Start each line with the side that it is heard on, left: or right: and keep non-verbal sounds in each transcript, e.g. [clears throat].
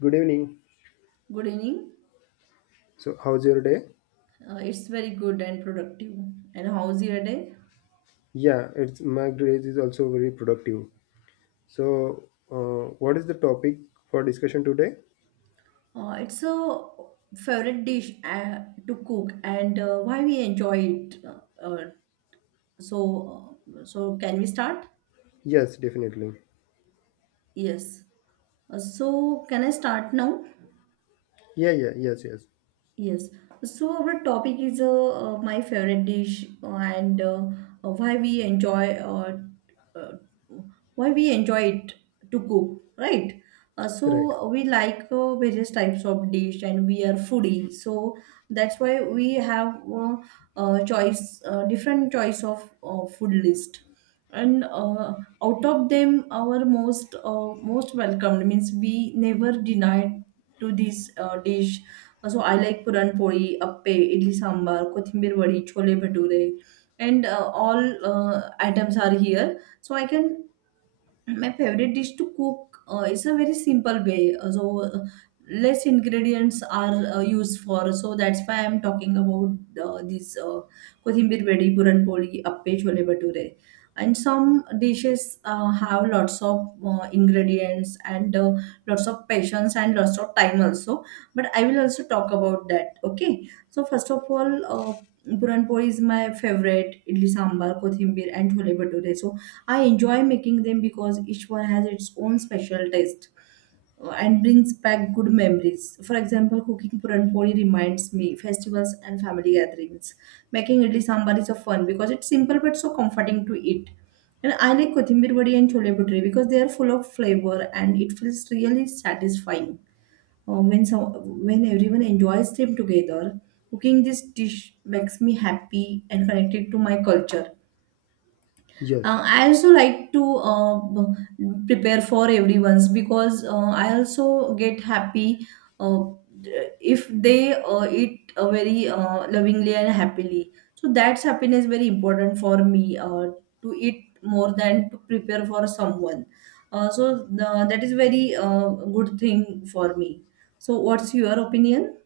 left: Good evening.
right: Good evening.
left: So, how's your day?
right: It's very good and productive. And how's your day?
left: Yeah, it's my day is also very productive. So, what is the topic for discussion today?
right: It's a favorite dish to cook, and why we enjoy it. Can we start?
left: Yes, definitely.
right: Yes. Can I start now?
left: Yeah, yes, yes.
right: Yes. So our topic is my favorite dish and uh, why we enjoy uh, uh, why we enjoy it to cook, right? Uh,
left: Right.
right: so we like various types of dish and we are foodie. So that's why we have choice different choice of food list. And out of them, our most welcomed means we never denied to this dish, so I like puran poli, appe, idli sambar, kothambir vadi, chole bhature, and all items are here. So I can my favorite dish to cook is a very simple way. Less ingredients are used for. So that's why I'm talking about this kothimir vedi, puran poli, appe, chole bhature. And some dishes have lots of ingredients, and lots of patience, and lots of time also. But I will also talk about that. Okay. So first of all, puran poli is my favorite. Idli sambar, kothimir, and chole bhature. So I enjoy making them because each one has its own special taste and brings back good memories. For example, cooking puran poli reminds me festivals and family gatherings. Making idli sambar is a fun because it's simple but so comforting to eat. And I like kothimir vadi and chole bhature because they are full of flavor and it feels really satisfying when everyone enjoys them together. Cooking this dish makes me happy and connected to my culture.
left: Yes,
right: I also like to prepare for everyone's because I also get happy uh, if they eat very lovingly and happily. So that's happiness very important for me to eat more than to prepare for someone. That is very good thing for me. So what's your opinion?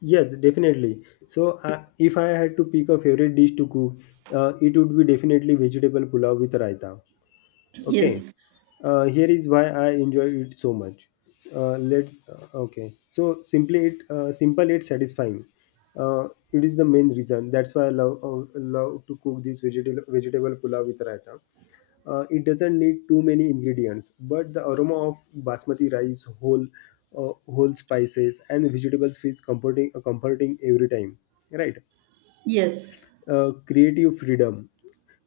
left: yes, definitely. So, if I had to pick a favorite dish to cook, it would be definitely vegetable pulao with raita. Okay,
right: Yes,
left: here is why I enjoy it so much. Let okay. So simply it Simple yet satisfying. Uh, it is the main reason. That's why I love to cook this vegetable pulao with raita. It doesn't need too many ingredients, but the aroma of basmati rice, whole spices, and vegetables feels comforting every time. Right,
right: yes,
left: creative freedom.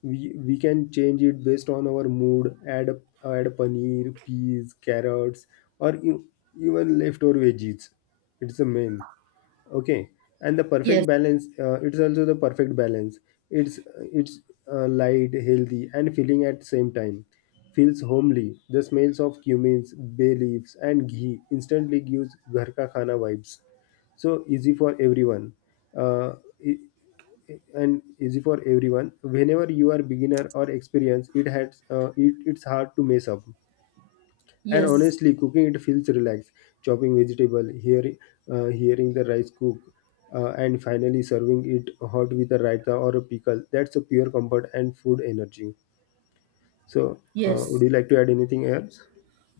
left: We can change it based on our mood, add paneer, peas, carrots, or even leftover veggies. It's the main, okay. And the
right: yes,
left: perfect balance, it's also the perfect balance. It's it's uh, light, healthy, and filling at same time. Feels homely. The smells of cumins, bay leaves, and ghee instantly gives ghar ka khana vibes. So easy for everyone. uh, e, and easy for everyone, whenever you are beginner or experienced. It's hard to mess up. And
right: yes,
left: honestly, cooking it feels relaxed. Chopping vegetable, hearing the rice cook, and finally serving it hot with a raita or a pickle, that's a pure comfort and food energy. So, would
right: yes.
left: you like to add anything else?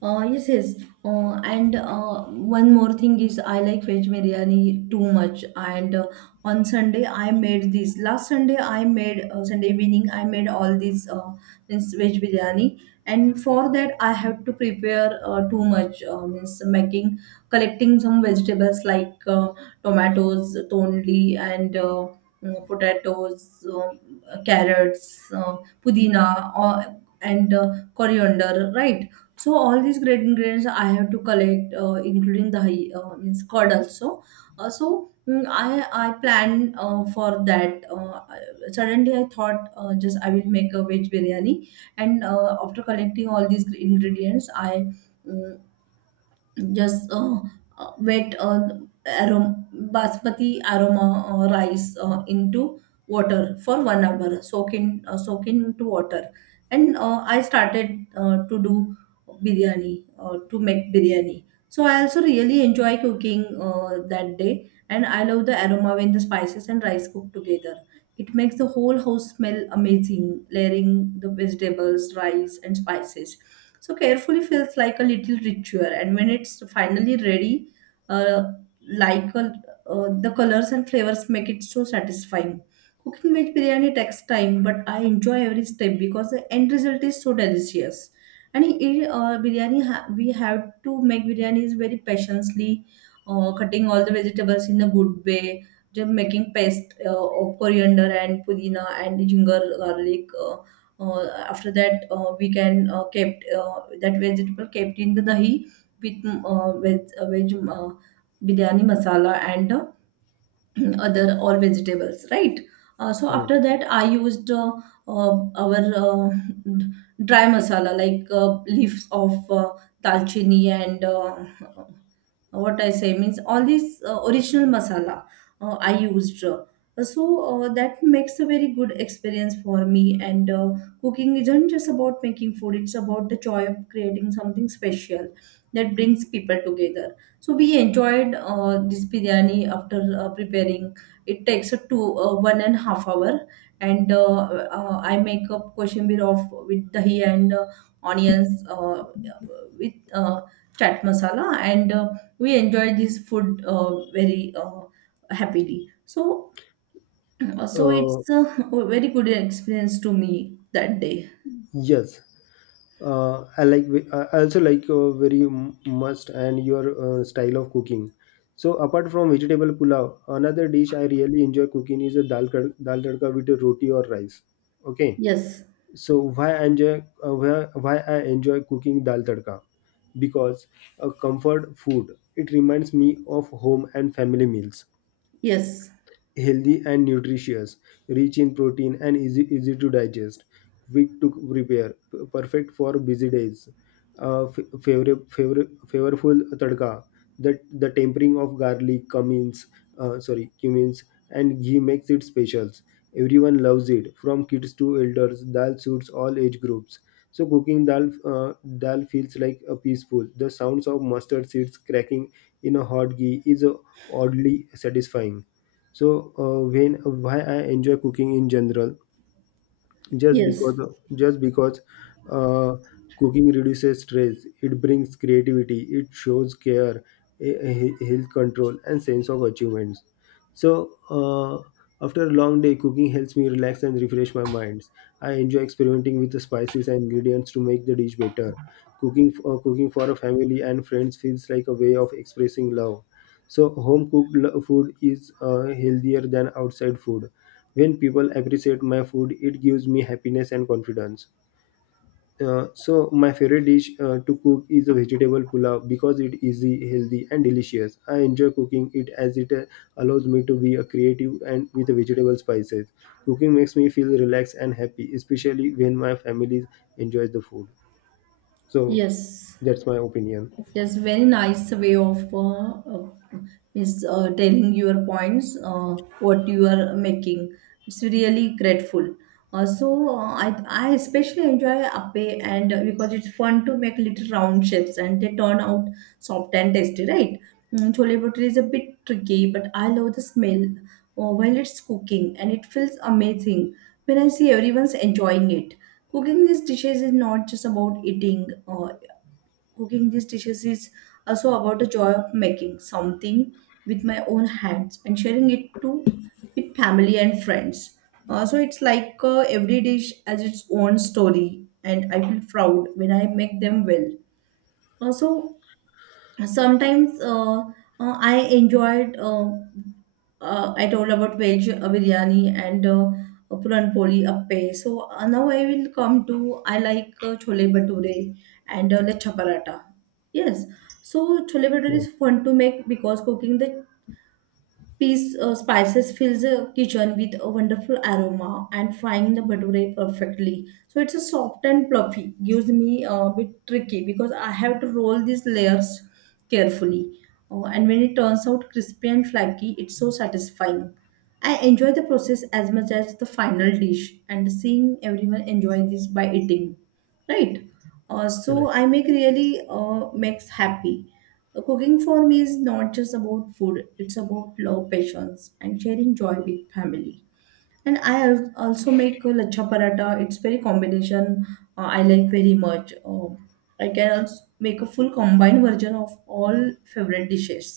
right: Yes, yes. And one more thing is I like veg biryani too much. And on Sunday I made this. Last Sunday I made Sunday evening I made all this veg biryani. And for that I have to prepare too much. Means making, collecting some vegetables like tomatoes, tondli, and potatoes, carrots, pudina, or and coriander, right? So all these great ingredients I have to collect, including the means curd also. So mm, I plan for that. Suddenly I thought, just I will make a veg biryani, and after collecting all these ingredients, I mm, just wet arom- basmati aroma rice into water for 1 hour, soak into water, and I started to do biryani to make biryani. So I also really enjoy cooking that day, and I love the aroma when the spices and rice cook together. It makes the whole house smell amazing. Layering the vegetables, rice, and spices so carefully feels like a little ritual, and when it's finally ready, uh, like a, the colors and flavors make it so satisfying. Cooking veg biryani takes time, but I enjoy every step because the end result is so delicious. And we have to make biryanis very patiently, cutting all the vegetables in a good way, just making paste of coriander and pudina and ginger garlic. After that we can kept that vegetable kept in the dahi with veg biryani masala and [clears throat] other all vegetables, right? So
left: Right.
right: after that I used uh, our d- dry masala like leaves of dalchini, and what I say means all these original masala I used. So that makes a very good experience for me. And cooking isn't just about making food; it's about the joy of creating something special that brings people together. So we enjoyed this biryani after preparing. It takes a two 1.5 hour, and I make up koshimbir of with dahi and onions with uh, chaat masala, and we enjoyed this food very happily. So, [clears throat] so
left: uh,
right: it's a very good experience to me that day.
left: yes I like I also like very much, and your style of cooking. So apart from vegetable pulao, another dish I really enjoy cooking is a dal tadka with a roti or rice. Okay,
right: Yes,
left: so why I enjoy cooking dal tadka? Because a comfort food. It reminds me of home and family meals.
right: yes,
left: Healthy and nutritious, rich in protein and easy to digest, quick to prepare, perfect for busy days. Favorable tadka. The tempering of garlic, cumins, and ghee makes it special. Everyone loves it, from kids to elders. Dal suits all age groups. So cooking dal feels like a peaceful. The sounds of mustard seeds cracking in a hot ghee is oddly satisfying. So when why I enjoy cooking in general, just
right: yes,
left: because just because uh, cooking reduces stress, it brings creativity, it shows care, health control, and sense of achievements. So, after a long day, cooking helps me relax and refresh my mind. I enjoy experimenting with the spices and ingredients to make the dish better. Cooking for a family and friends feels like a way of expressing love. So home cooked food is healthier than outside food. When people appreciate my food, it gives me happiness and confidence. So my favorite dish to cook is a vegetable pulao because it is easy, healthy, and delicious. I enjoy cooking it as it allows me to be a creative and with vegetable spices. Cooking makes me feel relaxed and happy, especially when my family enjoys the food. So
right: yes.
left: that's my opinion.
right: Yes, very nice way of uh, is telling your points, what you are making. It's really grateful. So I especially enjoy appe and because it's fun to make little round shapes and they turn out soft and tasty, right? Mm, chole bhature is a bit tricky, but I love the smell while it's cooking, and it feels amazing when I see everyone's enjoying it. Cooking these dishes is not just about eating. Cooking these dishes is also about the joy of making something with my own hands and sharing it to with family and friends. So it's like every dish has its own story, and I feel proud when I make them well. Also, sometimes I enjoyed. I told about veg biryani and puran poli appe. So now I will come to I like chole bhature and lechha paratha. Yes, so chole bhature
left: Yeah.
right: is fun to make because cooking the Peace spices fills the kitchen with a wonderful aroma and frying the bhature perfectly. So it's a soft and fluffy. Gives me a bit tricky because I have to roll these layers carefully. And when it turns out crispy and flaky, it's so satisfying. I enjoy the process as much as the final dish and seeing everyone enjoy this by eating, right? So
left: Right.
right: I make really uh, makes happy. Cooking for me is not just about food, it's about love, patience, and sharing joy with family. And I also make a lachha paratha, it's very combination, I like very much. I can also make a full combined version of all favorite dishes.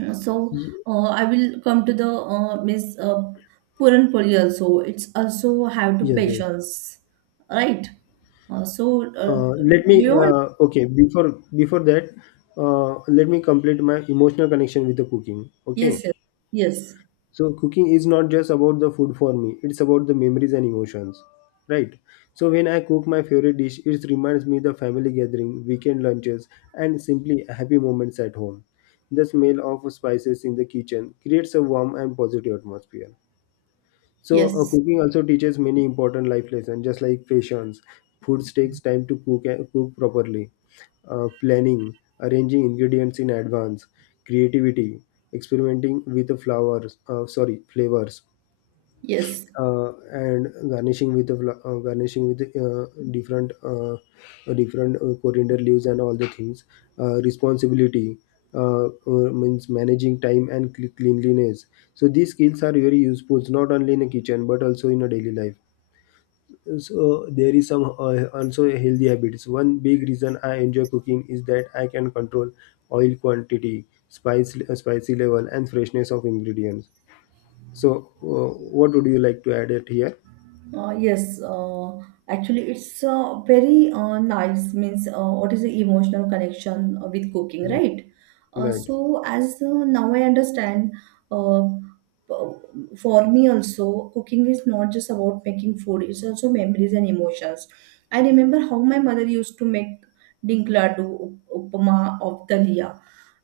right: uh, so
left: Ye-
right: I will come to the Miss Puranpoli also. It's also have to
left: yes, yes.
right: patience, right? Uh, so uh,
left: Let me
right: you want-
left: okay before before that, let me complete my emotional connection with the cooking, okay?
right: yes, yes, yes,
left: So cooking is not just about the food for me. It's about the memories and emotions, right? So when I cook my favorite dish, it reminds me the family gathering, weekend lunches, and simply happy moments at home. The smell of spices in the kitchen creates a warm and positive atmosphere. So
right: yes,
left: cooking also teaches many important life lessons, just like patience. Foods takes time to cook cook properly. Planning, arranging ingredients in advance, creativity, experimenting with the flavors,
right: yes.
left: uh, and garnishing with the garnishing with different uh, different coriander leaves and all the things, responsibility, means managing time and cleanliness. So these skills are very useful not only in a kitchen but also in a daily life. So there is some, also healthy habits. One big reason I enjoy cooking is that I can control oil quantity, spice spicy level, and freshness of ingredients. So, what would you like to add it here?
right: Yes, actually, it's very nice. Means, what is the emotional connection with cooking,
left: Hmm.
right: right?
left: Right.
right: So, as now I understand, uh, uh, for me also, cooking is not just about making food; it's also memories and emotions. I remember how my mother used to make dinkladu, upma of dalia,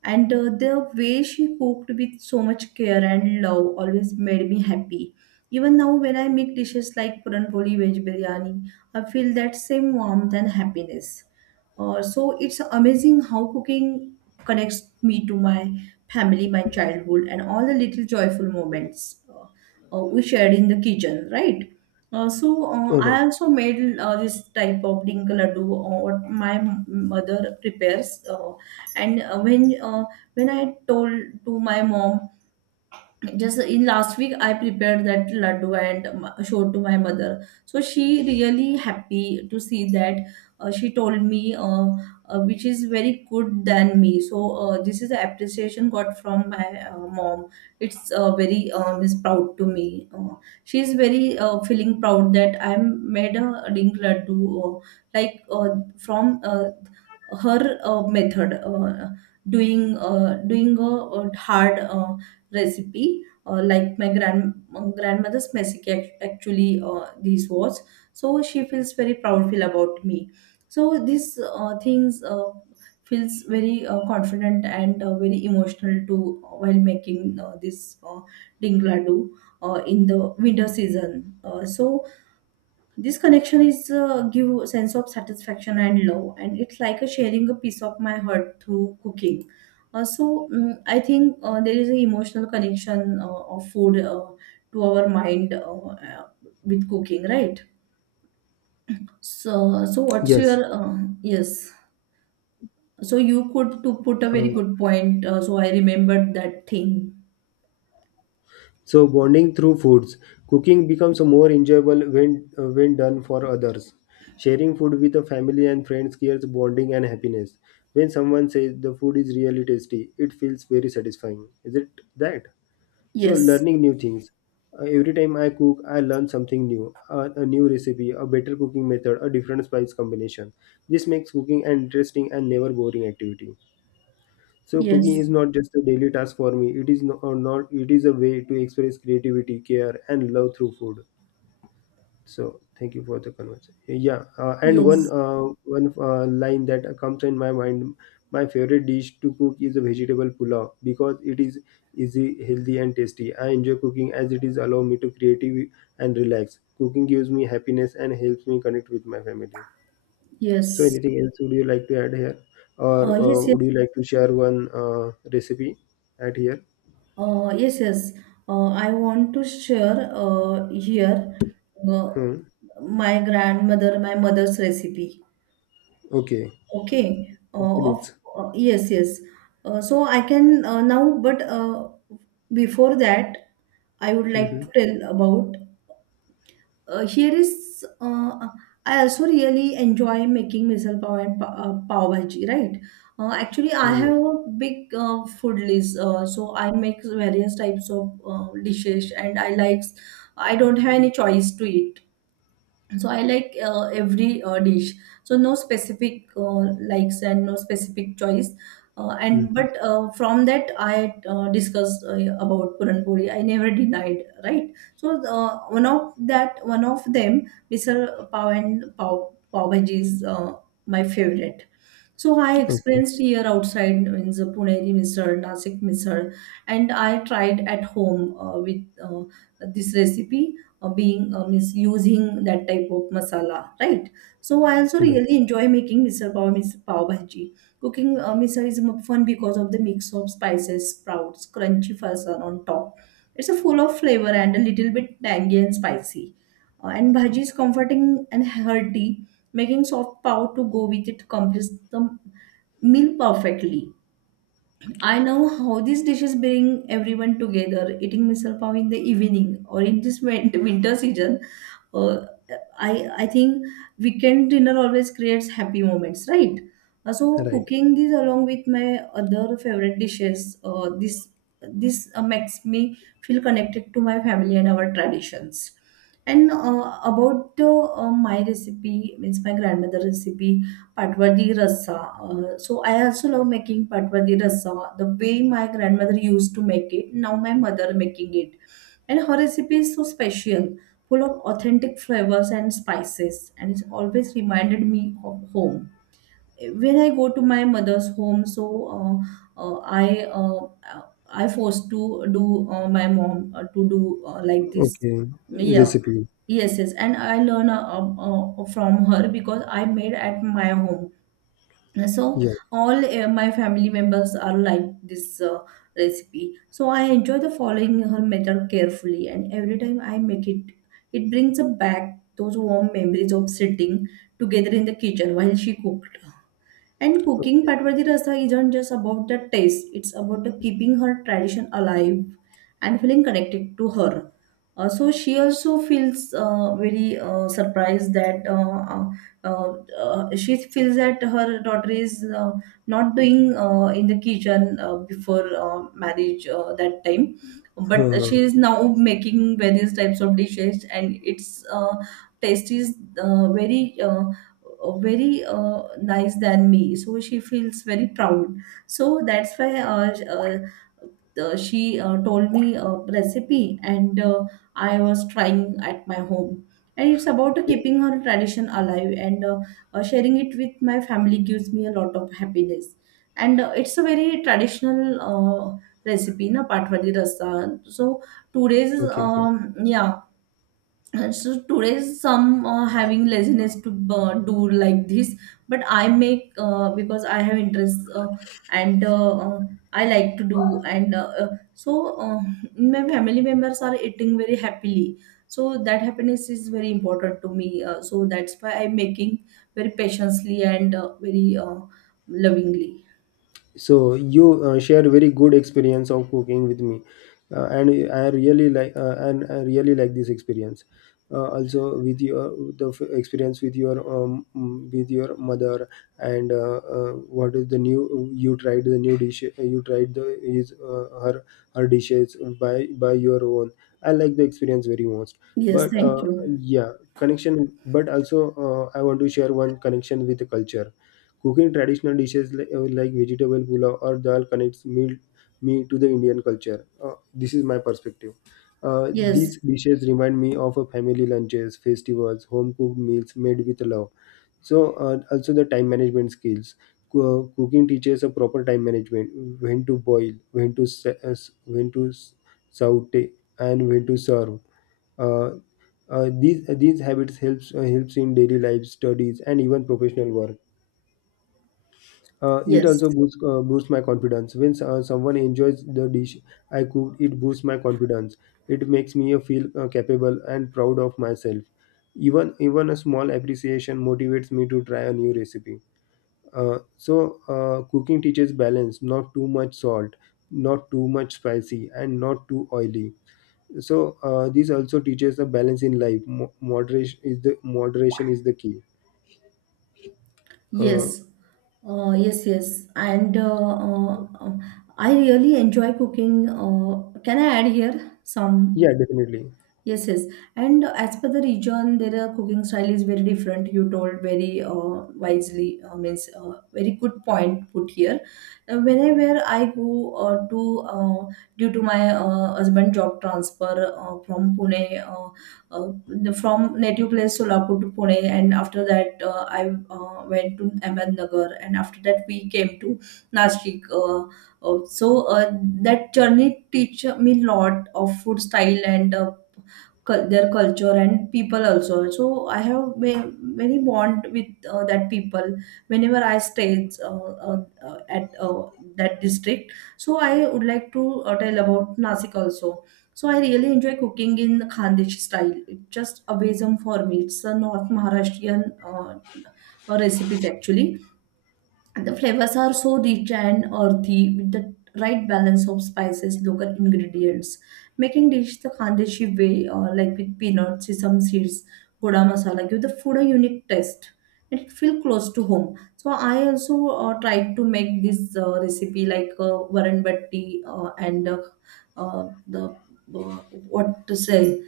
right: and the way she cooked with so much care and love always made me happy. Even now, when I make dishes like puran poli, veg biryani, I feel that same warmth and happiness. So it's amazing how cooking connects me to my family, my childhood, and all the little joyful moments we shared in the kitchen, right?
left: Right.
right: I also made this type of dinka laddu, what my mother prepares, and when I told to my mom just in last week, I prepared that laddu and showed to my mother, so she really happy to see that. She told me which is very good than me. So this is the appreciation got from my mom. It's very is proud to me. uh, she is very feeling proud that I made a link laddu, uh, like from her method, doing a hard recipe like my grandmother's message. Actually this was so she feels very proudful about me. So these things feels very confident and very emotional too while making this ding ladu in the winter season. This connection is give a sense of satisfaction and love, and it's like a sharing a piece of my heart through cooking. I think there is an emotional connection of food to our mind with cooking, right? What's your
left: Yes.
right: yes? So you could to put a very
left: Uh,
right: good point. So I remembered that thing.
left: so bonding through foods, cooking becomes more enjoyable when done for others. Sharing food with the family and friends creates bonding and happiness. When someone says the food is really tasty, it feels very satisfying. Is it that? So
right: Yes,
left: learning new things. Every time I cook, I learn something new, a new recipe, a better cooking method, a different spice combination. This makes cooking an interesting and never boring activity. So cooking is
right: yes,
left: not just a daily task for me. It is no, or not it is a way to express creativity, care, and love through food. So thank you for the conversation. Yeah, and one
right: yes,
left: one line that comes in my mind. My favorite dish to cook is a vegetable pulao because it is easy, healthy, and tasty. I enjoy cooking as it is allow me to creative and relax. Cooking gives me happiness and helps me connect with my family. So
right: yes.
left: anything else would you like to add here, or
right: Yes, yes.
left: would you like to share one recipe at here?
right: Yes, yes. I want to share here uh,
left: Hmm.
right: my grandmother, my mother's recipe.
left: Okay.
right: Okay. Of
left: Please.
right: Yes, yes. So I can now, but before that, I would like
left: Mm-hmm.
right: to tell about here is I also really enjoy making misal pav and pav bhaji, right? Actually, I have
left: Yes.
right: a big food list, so I make various types of dishes, and I likes I don't have any choice to eat so I like every dish, so no specific likes and no specific choice, and
left: Mm-hmm.
right: but from that I discussed, about puran puri I never denied, right? So one of that, one of them, mr pav and pav bhaji is my favorite. So I
left: Okay.
right: experienced here outside in the Puneri misal, Nasik misal, and I tried at home with this recipe, being means using that type of masala, right? So I also
left: Right.
right: really enjoy making misal pav bhaji. Cooking misal is fun because of the mix of spices, sprouts, crunchy fasan on top. It's a full of flavor and a little bit tangy and spicy. And bhaji is comforting and hearty. Making soft pav to go with it completes the meal perfectly. I know how these dishes bring everyone together. Eating misal pav in the evening or in this winter season, uh, I think weekend dinner always creates happy moments, right? So
left: Right.
right: cooking this along with my other favorite dishes, this makes me feel connected to my family and our traditions. And about my recipe, means my grandmother recipe, patwadi rasa. So I also love making patwadi rasa. The way my grandmother used to make it, now my mother making it, and her recipe is so special, full of authentic flavors and spices, and it's always reminded me of home when I go to my mother's home. So uh, uh, i uh, uh, I forced to do, my mom, to do like this.
left: Okay.
right: Yeah,
left: Recipe.
right: yes, yes, and I learn, from her, because I made at my home. So
left: Yes.
right: all my family members are like this recipe, so I enjoy the following her method carefully, and every time I make it, it brings back those warm memories of sitting together in the kitchen while she cooked. And cooking
left: Okay.
right: Patwadi Rasa isn't just about the taste, it's about the keeping her tradition alive and feeling connected to her. So she also feels very surprised that uh, she feels that her daughter is not doing in the kitchen before marriage that time. But
left: Uh,
right: she is now making various types of dishes, and its taste is very very nice than me, so she feels very proud. So that's why she told me a recipe, and I was trying at my home, and it's about
left: yeah.
right: keeping her tradition alive and sharing it with my family gives me a lot of happiness. And it's a very traditional uh, recipe na patwadi rasa. So today's days,
left: Okay. Okay.
right: yeah, so today some are having laziness to do like this, but I make because I have interest, and I like to do, and so [laughs] my family members are eating very happily, so that happiness is very important to me. So that's why I'm making very patiently and very lovingly.
left: So you shared very good experience of cooking with me, and I really like and I really like this experience, also with your experience with your with your mother, and what is the new you tried, the new dish you tried, the is her dishes by your own. I like the experience very much.
right: Yes,
left: But
right: thank you.
left: connection, but also I want to share one connection with the culture. Cooking traditional dishes, like vegetable pulao or dal, me to the Indian culture. This is my perspective.
right: Yes,
left: These dishes remind me of a family lunches, festivals, home cooked meals made with love. So, also the time management skills. Cooking teaches a proper time management: when to boil, when to saute, and when to serve. Uh, these habits helps in daily life, studies, and even professional work. It
right: yes,
left: also boosts my confidence. When someone enjoys the dish I cooked, it boosts my confidence. It makes me feel capable and proud of myself. Even a small appreciation motivates me to try a new recipe. So cooking teaches balance, not too much salt, not too much spicy, and not too oily. So this also teaches a balance in life. Moderation is the key.
right: yes.
left: Uh,
right: Yes, yes, and I really enjoy cooking. Can I add here some?
left: yeah, definitely.
right: Yes, yes. And as per the region, their cooking style is very different. You told very wisely, means very good point put here. Whenever I go to due to my husband job transfer from Pune, from native place Solapur to Pune, and after that I went to Ahmednagar, and after that we came to Nashik. Uh, so uh, that journey teach me lot of food style and their culture and people also. So I very bond with that people, whenever I stay uh, uh, at that district. So I would like to tell about nasik also. So I really enjoy cooking in khandesh style, it's just a amazing for me, it's a north maharashtrian uh, recipes actually. The flavors are so rich and earthy with the right balance of spices, local ingredients. Making dish the Khandeshi way, or like with peanuts, sesame seeds, goda masala, give the food a unique taste, and it feel close to home. So I also tried to make this recipe like varan batti, and the uh, what to say,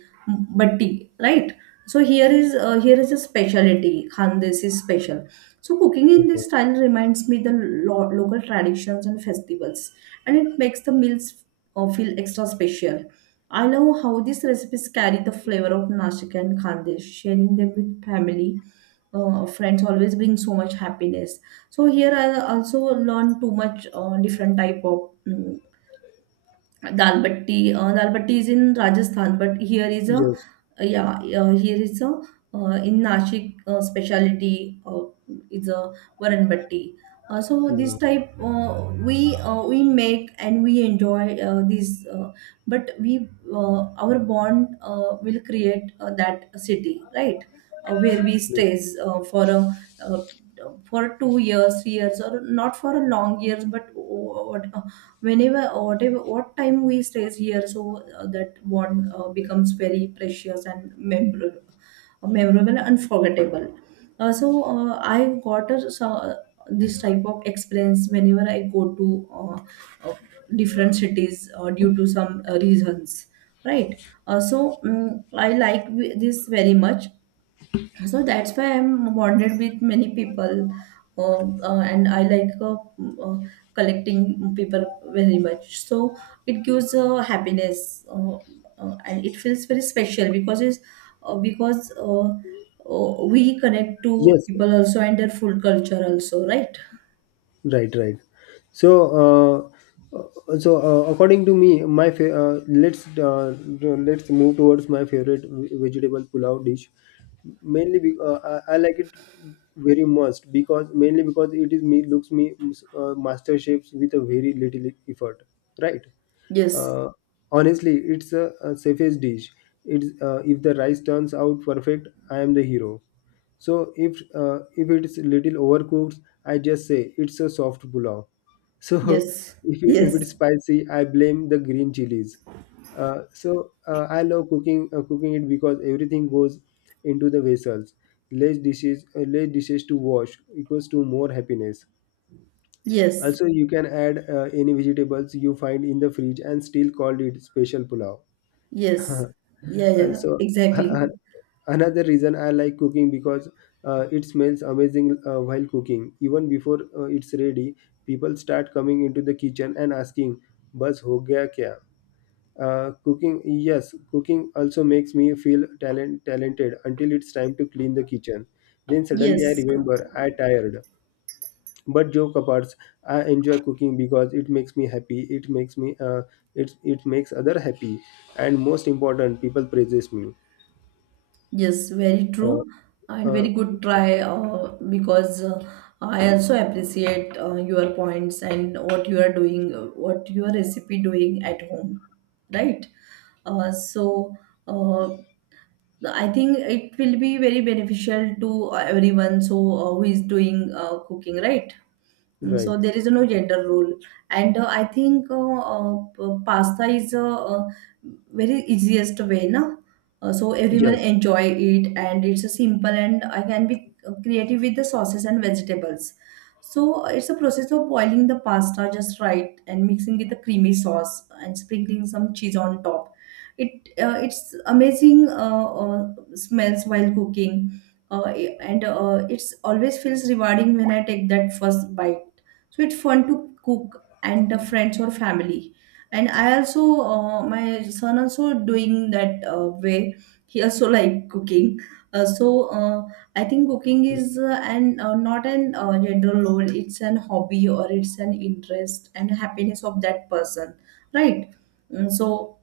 right: batti, right? So here is a specialty, Khandesi special. So cooking in this
left: Okay.
right: style reminds me the local traditions and festivals, and it makes the meals feel extra special. I love how these recipes carry the flavor of Nashik and Khandesh. Sharing them with family, friends, always bring so much happiness. So here I also learn too much different type of mm dal batti. Dal batti is in Rajasthan, but here is a
left: Yes.
right: yeah, here is a in Nashik specialty is a varan batti. So this
left: Yeah.
right: type we make and we enjoy these, but we our bond will create that city, right? Where we stays for a. Uh, for 2 years, 3 years, or not for a long years, but whenever or whatever what time we stays here, so that bond becomes very precious and memorable, memorable and forgettable. I got a, so, this type of experience whenever I go to uh, uh, different cities due to some reasons, right? So mm, I this very much, so that's why I'm bonded with many people. And I like uh, collecting people very much, so it gives happiness, and it feels very special because it's because we connect to
left: Yes,
right: people also and their full culture also, right?
left: right, right. So, according to me, my let's move towards my favorite vegetable pulao dish. Mainly, I like it very much because mainly because it is me looks me, master shapes with a very little effort, right?
right: Yes,
left: Uh, honestly, a safest dish. It's if the rice turns out perfect, I am the hero. So if it's little overcooked, I just say it's a soft pulao. So
right: yes,
left: [laughs] if it's
right: yes,
left: spicy, I blame the green chilies. So I love cooking it because everything goes into the vessels. Less dishes to wash equals to more happiness.
right: yes,
left: Also, you can add any vegetables you find in the fridge and still call it special pulao.
right: yes.
left: [laughs]
right: Yeah, yeah,
left: So,
right: exactly.
left: uh, another reason I like cooking because it smells amazing while cooking. Even before it's ready, people start coming into the kitchen and asking, "Bas ho gaya kya?" Cooking, yes, cooking also makes me feel talented until it's time to clean the kitchen. Then suddenly I
right: Yes.
left: remember I tired, but joke apart, I enjoy cooking because it makes me happy, it makes me it it makes other happy, and most important, people praises me.
right: Yes, very
left: uh,
right: true, and
left: uh,
right: very good try, because I also appreciate your points and what you are doing, what your recipe doing at home, right? Uh, so uh, I think it will be very beneficial to everyone, so who is doing cooking, right? Mm, so
left: right.
right: there is no gender rule, and I think pasta is a very easiest way, na. So everyone
left: Yes,
right: enjoy it, and it's a simple, and I can be creative with the sauces and vegetables. So it's a process of boiling the pasta just right and mixing with the creamy sauce and sprinkling some cheese on top. It it's amazing smells while cooking, uh, and it's always feels rewarding when I take that first bite, so it's fun to cook and the friends or family. And I also my son also doing that way, he also [laughs] like cooking. uh, so uh, I think cooking is an not an general role, it's an hobby, or it's an interest and happiness of that person, right? Mm, so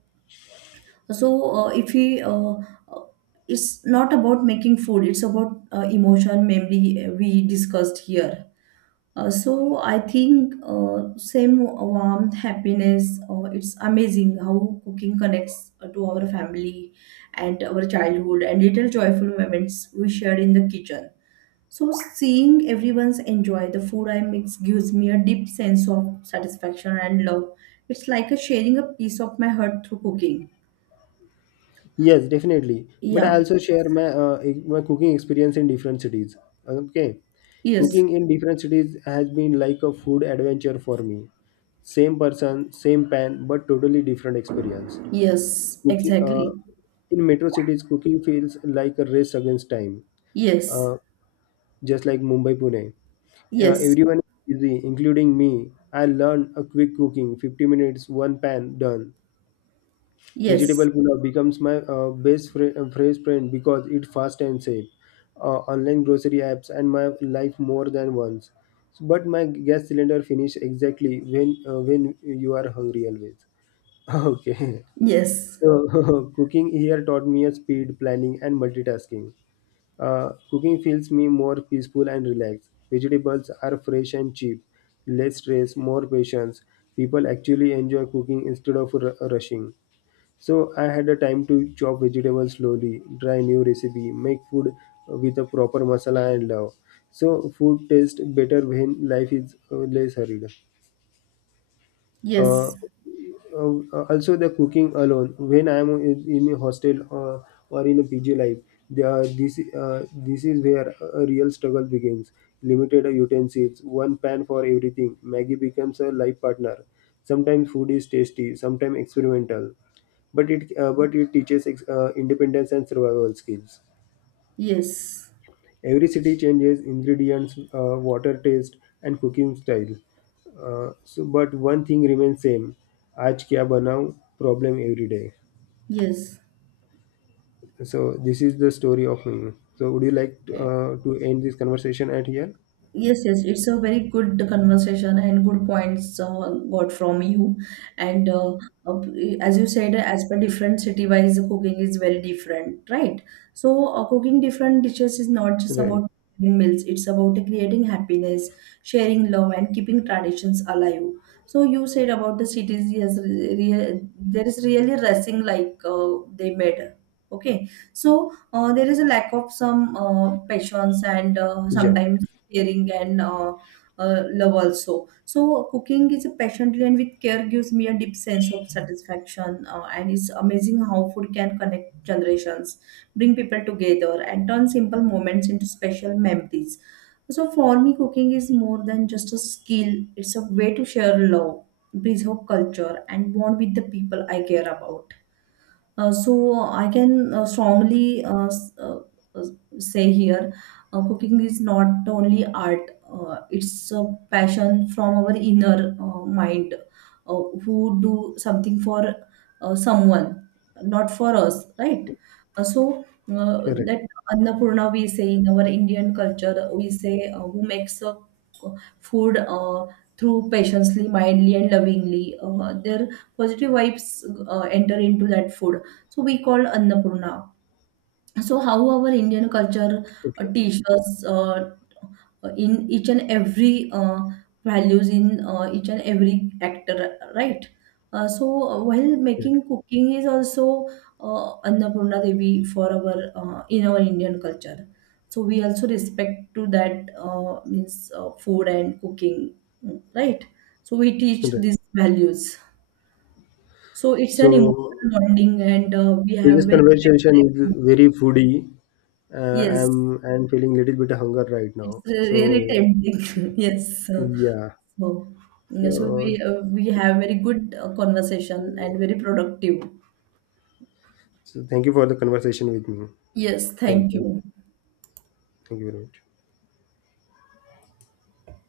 right: so if we uh, it's not about making food, it's about emotion memory we discussed here. So I think same warmth, happiness. It's amazing how cooking connects to our family and our childhood and little joyful moments we shared in the kitchen. So seeing everyone's enjoy the food I mix gives me a deep sense of satisfaction and love. It's like a sharing a piece of my heart through cooking.
left: yes, definitely. But
right: Yeah.
left: I also share my my cooking experience in different cities, okay.
right: Yes.
left: Cooking in different cities has been like a food adventure for me. Same person, same pan, but totally different experience.
right: Yes.
left: Cooking
right: Exactly.
left: in metro cities, cooking feels like a race against time.
right: Yes.
left: Uh, just like Mumbai, Pune.
right: Yes.
left: Everyone is busy, including me. I learned a quick cooking, 50 minutes, one pan, done.
right: Yes.
left: Vegetable pulao becomes my phrase friend because it's fast and safe. Online grocery apps and my life more than once. But my gas cylinder finish exactly when you are hungry always. [laughs] Okay.
right: Yes.
left: So, [laughs] cooking here taught me a speed, planning, and multitasking. Cooking feels me more peaceful and relaxed. Vegetables are fresh and cheap, less stress, more patience. People actually enjoy cooking instead of rushing. So, I had a time to chop vegetables slowly, try new recipe, make food with a proper masala and love. So, food tastes better when life is less hurried.
right: Yes.
left: Also the cooking alone when I am in a hostel, or in a pg life, they are, this this is where a real struggle begins. Limited utensils, one pan for everything, maggie becomes a life partner. Sometimes food is tasty, sometimes experimental, but it teaches independence and survival skills.
right: Yes.
left: Every city changes ingredients, water taste, and cooking style. So, but one thing remains same. Aaj kya banao? Problem every day.
right: Yes,
left: So this is the story of me. So would you like
right: uh,
left: to end this conversation at here?
right: yes, yes, it's a very good conversation and good points got from you. And uh, as you said, as per different city-wise, cooking is very different, right? So, cooking different dishes is not just
left: Right.
right: about preparing meals; it's about creating happiness, sharing love, and keeping traditions alive. So, you said about the cities, yes, real, there is really racing like they made. Okay, so there is a lack of some passions and
left: Yeah.
right: sometimes caring and love also. So cooking is a passionately and with care gives me a deep sense of satisfaction. And it's amazing how food can connect generations, bring people together, and turn simple moments into special memories. So for me, cooking is more than just a skill. It's a way to share love, preserve culture, and bond with the people I care about. So I can strongly s- uh, say here, cooking is not only art; it's a passion from our inner mind, uh, who do something for someone, not for us, right? So
left: Right.
right: that Annapurna we say in our Indian culture, we say who makes a uh, food through patiently, mildly, and lovingly. Their positive vibes enter into that food, so we call Annapurna. So how our Indian culture
left: Okay.
right: teaches in each and every values in each and every actor, right? So while
left: Right.
right: making cooking is also Annapurna Devi for our in our Indian culture. So we also respect to that means food and cooking, right? So we teach
left: Right.
right: these values. So it's an emotional
left: So
right: bonding, and we have
left: this
right: very great
left: conversation
right: sense
left: is
right: of.
left: very foodie.
right: Yes,
left: I'm feeling a little bit hunger right
right: it's
left: now.
right: really
left: So
right: tempting. [laughs] Yes.
left: yeah.
right: So, yeah, so we
left: So
right: uh, we have very good conversation and very productive.
left: so thank you for the conversation with me.
right: Yes,
left: Thank
right: thank
left: you.
right: you.
left: Thank you very much.